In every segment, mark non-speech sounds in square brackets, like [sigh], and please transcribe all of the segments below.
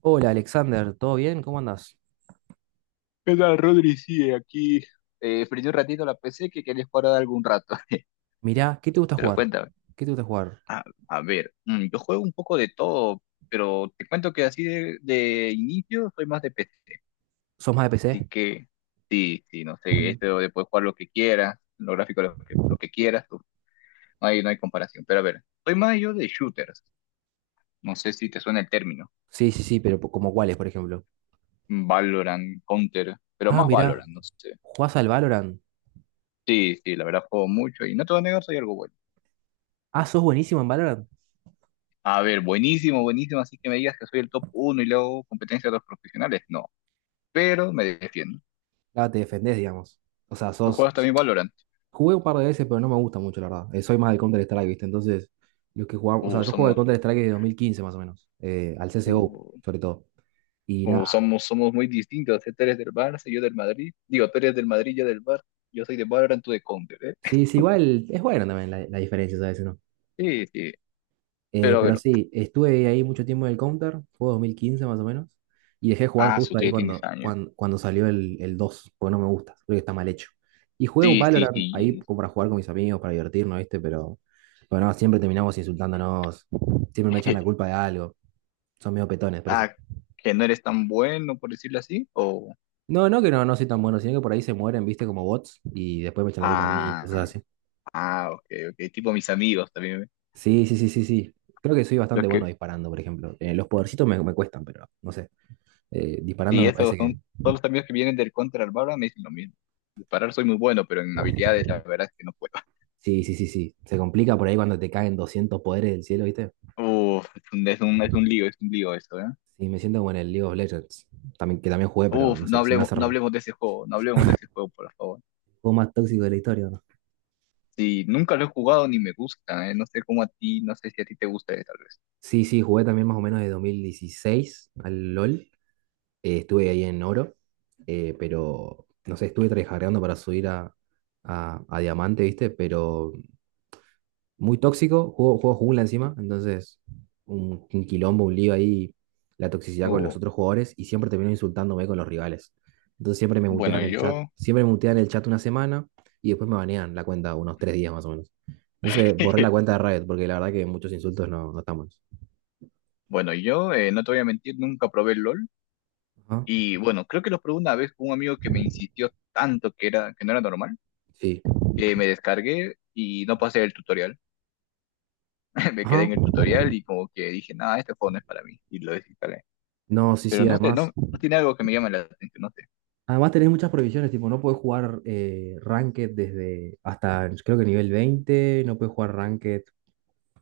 Hola Alexander, ¿todo bien? ¿Cómo andas? ¿Qué tal, Rodri? Sí, aquí prendí un ratito la PC que quería jugar algún rato. [laughs] Mirá, ¿qué te gusta Pero jugar? cuéntame. ¿Qué te gusta jugar? A, a ver, yo juego un poco de todo, pero te cuento que así de inicio soy más de PC. ¿Sos más de PC? Así que sí, sí, no sé, Mm. esto de poder jugar lo que quieras, los gráficos lo que quieras, uf, no hay comparación. Pero a ver, soy más yo de shooters. No sé si te suena el término. Sí, sí, sí, pero como cuáles, por ejemplo. Valorant, Counter, pero Ah, más mirá, Valorant, no sé. ¿jugás al Valorant? Sí, sí, la verdad juego mucho y no te voy a negar, soy algo bueno. Ah, sos buenísimo en Valorant. A ver, buenísimo, buenísimo, así que me digas que soy el top uno y luego competencia de los profesionales. No, pero me defiendo. Ah, te defendés, digamos. O sea, ¿Tú sos... juegas también Valorant? Jugué un par de veces, pero no me gusta mucho, la verdad. Soy más de Counter-Strike, ¿viste? Entonces, los que jugamos... O sea, Uh, yo juego al somos, Counter-Strike desde 2015, más o menos, al CSGO, uh, sobre todo. Y uh, nada. somos, somos muy distintos, ¿eh? Tú eres del Barça, yo del Madrid. Digo, tú eres del Madrid, yo del Barça. Yo soy de Valorant, tú de Counter, ¿eh? Sí, sí, igual es bueno también la diferencia, ¿sabes? Sí, sí. Pero a Pero ver, sí, estuve ahí mucho tiempo en el Counter, fue 2015 más o menos, y dejé de jugar ah, su justo ahí tía tienes cuando, años. cuando, cuando salió el 2 porque no me gusta, creo que está mal hecho. Y jugué un Sí, sí, Valorant ahí sí. como para jugar con mis amigos, para divertirnos, ¿viste? Pero no, siempre terminamos insultándonos, siempre me echan la culpa [laughs] de algo, son medio petones, por eso. Ah, que no eres tan bueno, por decirlo así. No, no que no, no soy tan bueno, sino que por ahí se mueren, ¿viste? Como bots, y después me echan la culpa a mí, ah, cosas así. ok, ok. Tipo mis amigos también, ¿eh? Sí, sí, sí, sí, sí. Creo que soy bastante Los bueno que, disparando, por ejemplo. Los podercitos me cuestan, pero no sé. Disparando Sí, me eso parece que. son todos los amigos que vienen del Counter al Valorant me dicen lo mismo. Disparar soy muy bueno, pero en habilidades la verdad es que no puedo. Sí, sí, sí, sí. Se complica por ahí cuando te caen 200 poderes del cielo, ¿viste? [laughs] Uf, es un lío, es un lío eso, ¿eh? Sí, me siento como en el League of Legends, también, que también jugué, pero Uf, no sé, se me hace no raro. hablemos de ese juego, no hablemos de ese juego, por favor. Juego más tóxico de la historia, ¿no? Sí, nunca lo he jugado ni me gusta, ¿eh? No sé cómo a ti, no sé si a ti te gusta, tal vez. Sí, sí, jugué también más o menos de 2016 al LOL, estuve ahí en oro, pero no sé, estuve tryhardeando para subir a, a diamante, ¿viste? Pero muy tóxico, juego jungla encima, entonces un quilombo, un lío ahí, la toxicidad con los Uf, otros jugadores y siempre termino insultándome con los rivales. Entonces siempre me bueno, mutean el chat, yo, siempre me mutean el chat una semana y después me banean la cuenta unos 3 días más o menos. Entonces borré la [laughs] cuenta de Riot porque la verdad que muchos insultos no, no están buenos. bueno, yo, no te voy a mentir, nunca probé el LOL. Ajá, Y bueno, creo que lo probé una vez con un amigo que me insistió tanto que era, que no era normal, sí. que me descargué y no pasé el tutorial. [laughs] Me quedé Ajá. en el tutorial y como que dije, nada, este juego no es para mí, y lo desinstalé. No, sí, Pero sí, no sé, no, además. no tiene algo que me llame la atención, no sé. Además tenés muchas prohibiciones, tipo, no puedes jugar Ranked, desde hasta creo que nivel 20 no puedes jugar Ranked.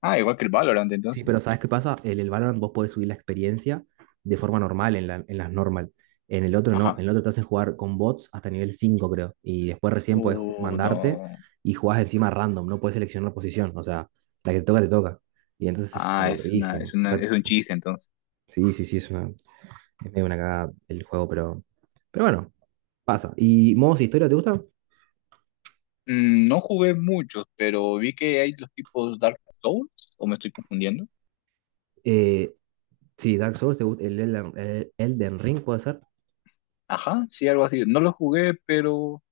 Ah, igual que el Valorant Sí, entonces. pero ¿sabes qué pasa? En el Valorant vos podés subir la experiencia de forma normal, en en las normal. En el otro no, en Ajá. el otro te hacen jugar con bots hasta nivel 5 creo. Y después recién podés Uh, mandarte no. y jugás encima random, no podés seleccionar posición. O sea, la que te toca, te toca. Y entonces es Ah, es una, es aburridísimo. una, es un chiste entonces. Sí, sí, sí, es medio una cagada el juego, pero bueno, pasa. ¿Y modos de historia te gusta? No jugué muchos, pero vi que hay los tipos Dark Souls, o me estoy confundiendo. Eh, sí, Dark Souls, te gusta, el Elden Ring puede ser. Ajá, sí, algo así. No los jugué, pero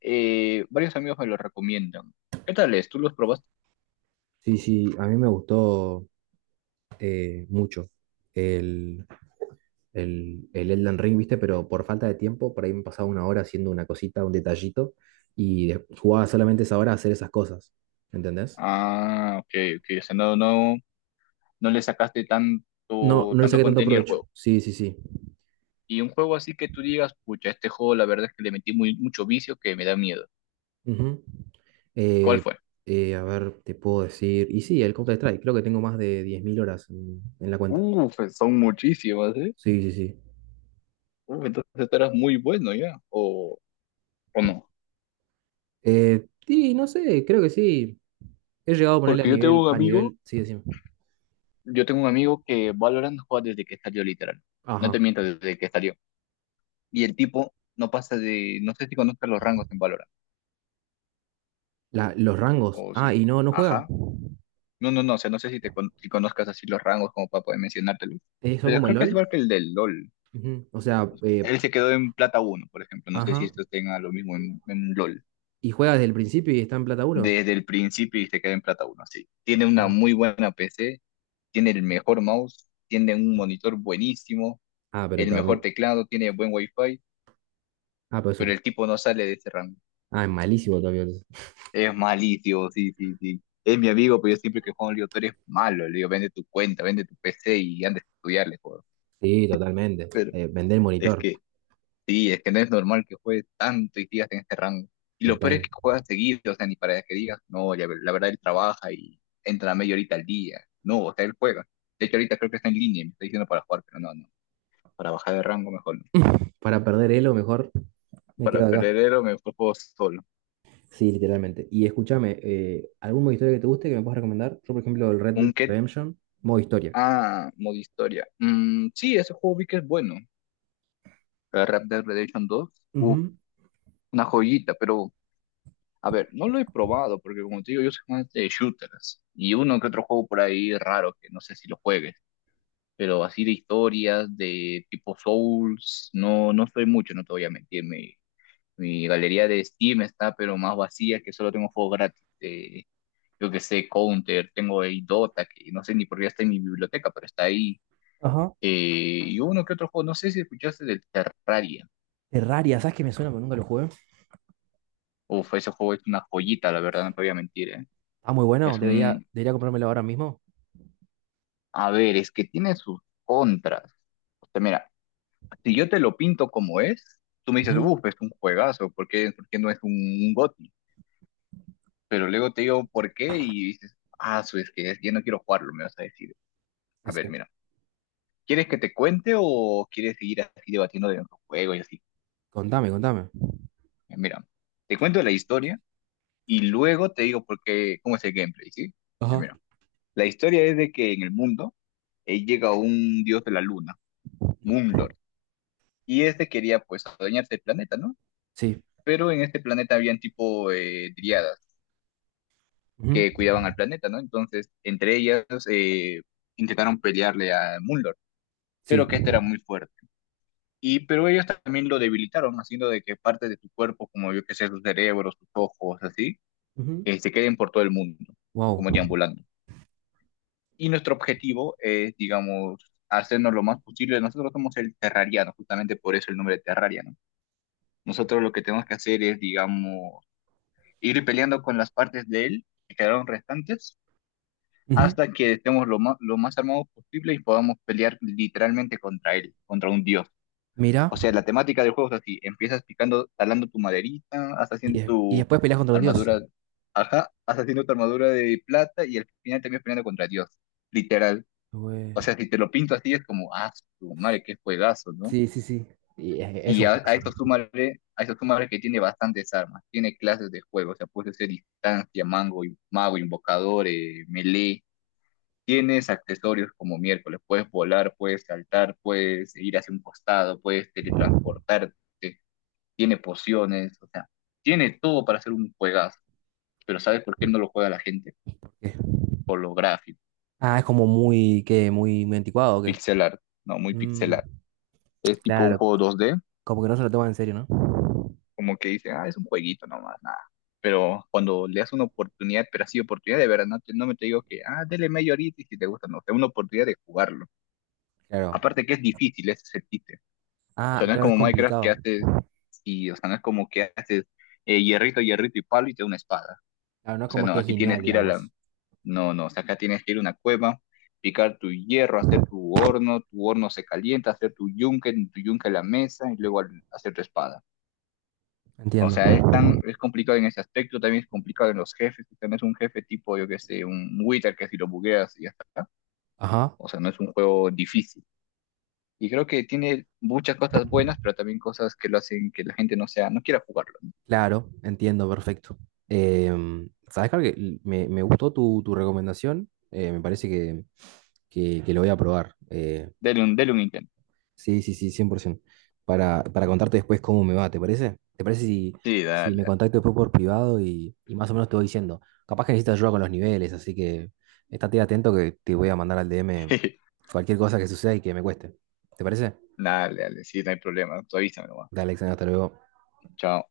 varios amigos me los recomiendan. ¿Qué tal es? ¿Tú los probaste? Sí, sí, a mí me gustó mucho el, el Elden Ring, ¿viste? Pero por falta de tiempo, por ahí me pasaba una hora haciendo una cosita, un detallito, y jugaba solamente esa hora a hacer esas cosas, ¿entendés? Ah, ok, ok. O sea, no, no le sacaste No, tanto, no le tanto saqué tanto contenido al provecho. juego. Sí, sí, sí. Y un juego así que tú digas, pucha, este juego la verdad es que le metí muy, mucho vicio que me da miedo. Ujú. ¿Cuál Eh, fue? a ver, te puedo decir. Y sí, el Counter-Strike, creo que tengo más de 10.000 horas en la cuenta. Pues son muchísimas, ¿eh? Sí, sí, sí. Entonces tú eras muy bueno ya, o no. Sí, no sé, creo que sí. He llegado a ponerle a Porque yo tengo nivel, un a amigo, nivel, sí, decime. yo tengo un amigo que Valorant juega desde que salió literal. No te Ajá. miento, desde que salió. Y el tipo no pasa de, no sé si conozcas los rangos en Valorant. Los rangos. O si, Ah, y no, no juega. ajá. No, no, no, o sea, no sé si si conozcas así los rangos como para poder mencionártelos. Son Pero como el creo que es igual LOL. que el del LOL. Ujú. O sea, Él se quedó en plata uno, por ejemplo. No sé si ajá. esto tenga lo mismo en LOL. Y juega desde el principio y está en plata uno. Desde el principio y se queda en plata uno, sí. Tiene una Ah. muy buena PC, tiene el mejor mouse, tiene un monitor buenísimo, Ah, pero el mejor también. teclado, tiene buen wifi, Ah, pero es pero un- el tipo no sale de ese rango. Ah, es malísimo todavía. Es malicio, sí, sí, sí. Es mi amigo, pero yo siempre que juego en Liga, tú eres malo. Le digo, vende tu cuenta, vende tu PC y anda a estudiar, le juego. Sí, totalmente. Pero Vender el es monitor. que Sí, es que no es normal que juegue tanto y sigas en ese rango. Y lo peor es Total. que juega seguido, o sea, ni para que digas, no, la verdad él trabaja y entra a media horita al día. No, o sea, él juega. De hecho, ahorita creo que está en línea, y me está diciendo para jugar, pero no, no. Para bajar de rango mejor no. Para perder elo, mejor me Para quedo acá. perderero me fue juego solo. Sí, literalmente. Y escúchame, ¿algún modo historia que te guste que me puedas recomendar? Yo, por ejemplo, el Red Dead Un que, Redemption, modo historia. Modo historia. Mm, sí, ese juego vi que es bueno. El Red Dead Redemption dos, uf, Ujú. una joyita, pero a ver, no lo he probado porque como te digo, yo soy más de shooters y uno que otro juego por ahí raro que no sé si lo juegue. Pero así de historias de tipo Souls, no soy mucho, no te voy a mentir. Mi galería de Steam está pero más vacía que solo tengo juegos gratis. De, yo que sé, Counter, tengo el Dota, que no sé ni por qué está en mi biblioteca, pero está ahí. Ajá. Y uno que otro juego, no sé si escuchaste del Terraria. Terraria, ¿sabes qué me suena? Pero nunca lo jugué. Uf, ese juego es una joyita, la verdad, no te voy a mentir, ¿eh? Ah, muy bueno. Es Debería, un... debería comprármelo ahora mismo. A ver, es que tiene sus contras. O sea, mira, si yo te lo pinto como es, tú me dices, Ujú. uff, es un juegazo, ¿por qué no es un GOTY? Pero luego te digo, ¿por qué? Y dices, ah, es que ya no quiero jugarlo, me vas a decir. A ver, Exacto. mira, ¿quieres que te cuente o quieres seguir así debatiendo de nuestro juego y así? Contame, contame. Mira, te cuento la historia y luego te digo por qué, cómo es el gameplay, ¿sí? Ya, Ajá. mira, la historia es de que en el mundo llega un dios de la luna, Moonlord, y este quería pues adueñarse del planeta, ¿no? Sí. Pero en este planeta habían tipo dríadas Ujú. que cuidaban al planeta, ¿no? Entonces, entre ellas intentaron pelearle a Mulder, Sí. pero que este era muy fuerte. Pero ellos también lo debilitaron, haciendo de que partes de su cuerpo, como yo que sé, sus cerebros, sus ojos, así, se queden por todo el mundo, como Wow. deambulando. Y nuestro objetivo es, digamos, hacernos lo más posible. Nosotros somos el terrariano, justamente por eso el nombre de terraria, ¿no? Nosotros lo que tenemos que hacer es, digamos, ir peleando con las partes de él que quedaron restantes hasta que estemos lo más armados posible y podamos pelear literalmente contra él, contra un dios. Mira. O sea, la temática del juego es así, empiezas picando, talando tu maderita, hasta Y, haciendo de- y tu después peleas contra un dios. armadura, ajá, hasta haciendo tu armadura de plata y al final terminas peleando contra Dios, literal. O Güey. sea, si te lo pinto así es como, ah, su madre, qué juegazo, ¿no? Sí, sí, sí. Y es Y un a caso, ¿no? esto súmale, a esto súmale que tiene bastantes armas, tiene clases de juego, o sea, puedes hacer distancia, mango, mago, invocador, melee. Tienes accesorios como miércoles, puedes volar, puedes saltar, puedes ir hacia un costado, puedes teletransportarte, tiene pociones, o sea, tiene todo para hacer un juegazo. Pero ¿sabes por qué no lo juega la gente? Porque- Por lo gráfico, Ah, es como que muy, muy anticuado, ¿o qué? pixel art, no, muy pixel Mm, art. Es tipo un claro. juego 2D, Como que no se lo toman en serio, ¿no? como que dicen, ah, es un jueguito nomás, nada. Pero cuando le das una oportunidad, pero así oportunidad de verdad, no, no me te digo que, ah, dele media horita y si te gusta, no, o sea, una oportunidad de jugarlo. Claro. Aparte que es difícil, ese es el chiste. O Ah, sea, no es claro, es como Minecraft que complicado. haces y, o sea, no es como que haces hierrito, hierrito y palo y te da una espada. Claro, no es O sea, como no, que es aquí tienes lineal, que ir a la, digamos. no, no, o sea, acá tienes que ir a una cueva, picar tu hierro, hacer tu horno se calienta, hacer tu yunque, en tu yunque la mesa y luego hacer tu espada. O Entiendo. sea, es complicado en ese aspecto, también es complicado en los jefes, o sea, no es un jefe tipo, yo que sé, un Wither que si lo bugueas y ya está. Ajá. O sea, no es un juego difícil. Y creo que tiene muchas cosas buenas, pero también cosas que lo hacen que la gente no sea, no quiera jugarlo. Claro, entiendo, perfecto. ¿Sabes, Carl? Me gustó tu recomendación. Me parece que, que lo voy a probar. Dele un intento. Sí, sí, sí, 100%. Para contarte después cómo me va, ¿te parece? ¿Te parece si, Sí, si dale, me dale. contacto después por privado y más o menos te voy diciendo? Capaz que necesitas ayuda con los niveles, así que estate atento que te voy a mandar al DM [laughs] cualquier cosa que suceda y que me cueste. ¿Te parece? Dale, dale, sí, no hay problema. Tú avísame nomás. Dale, Alexander, hasta luego. Chao.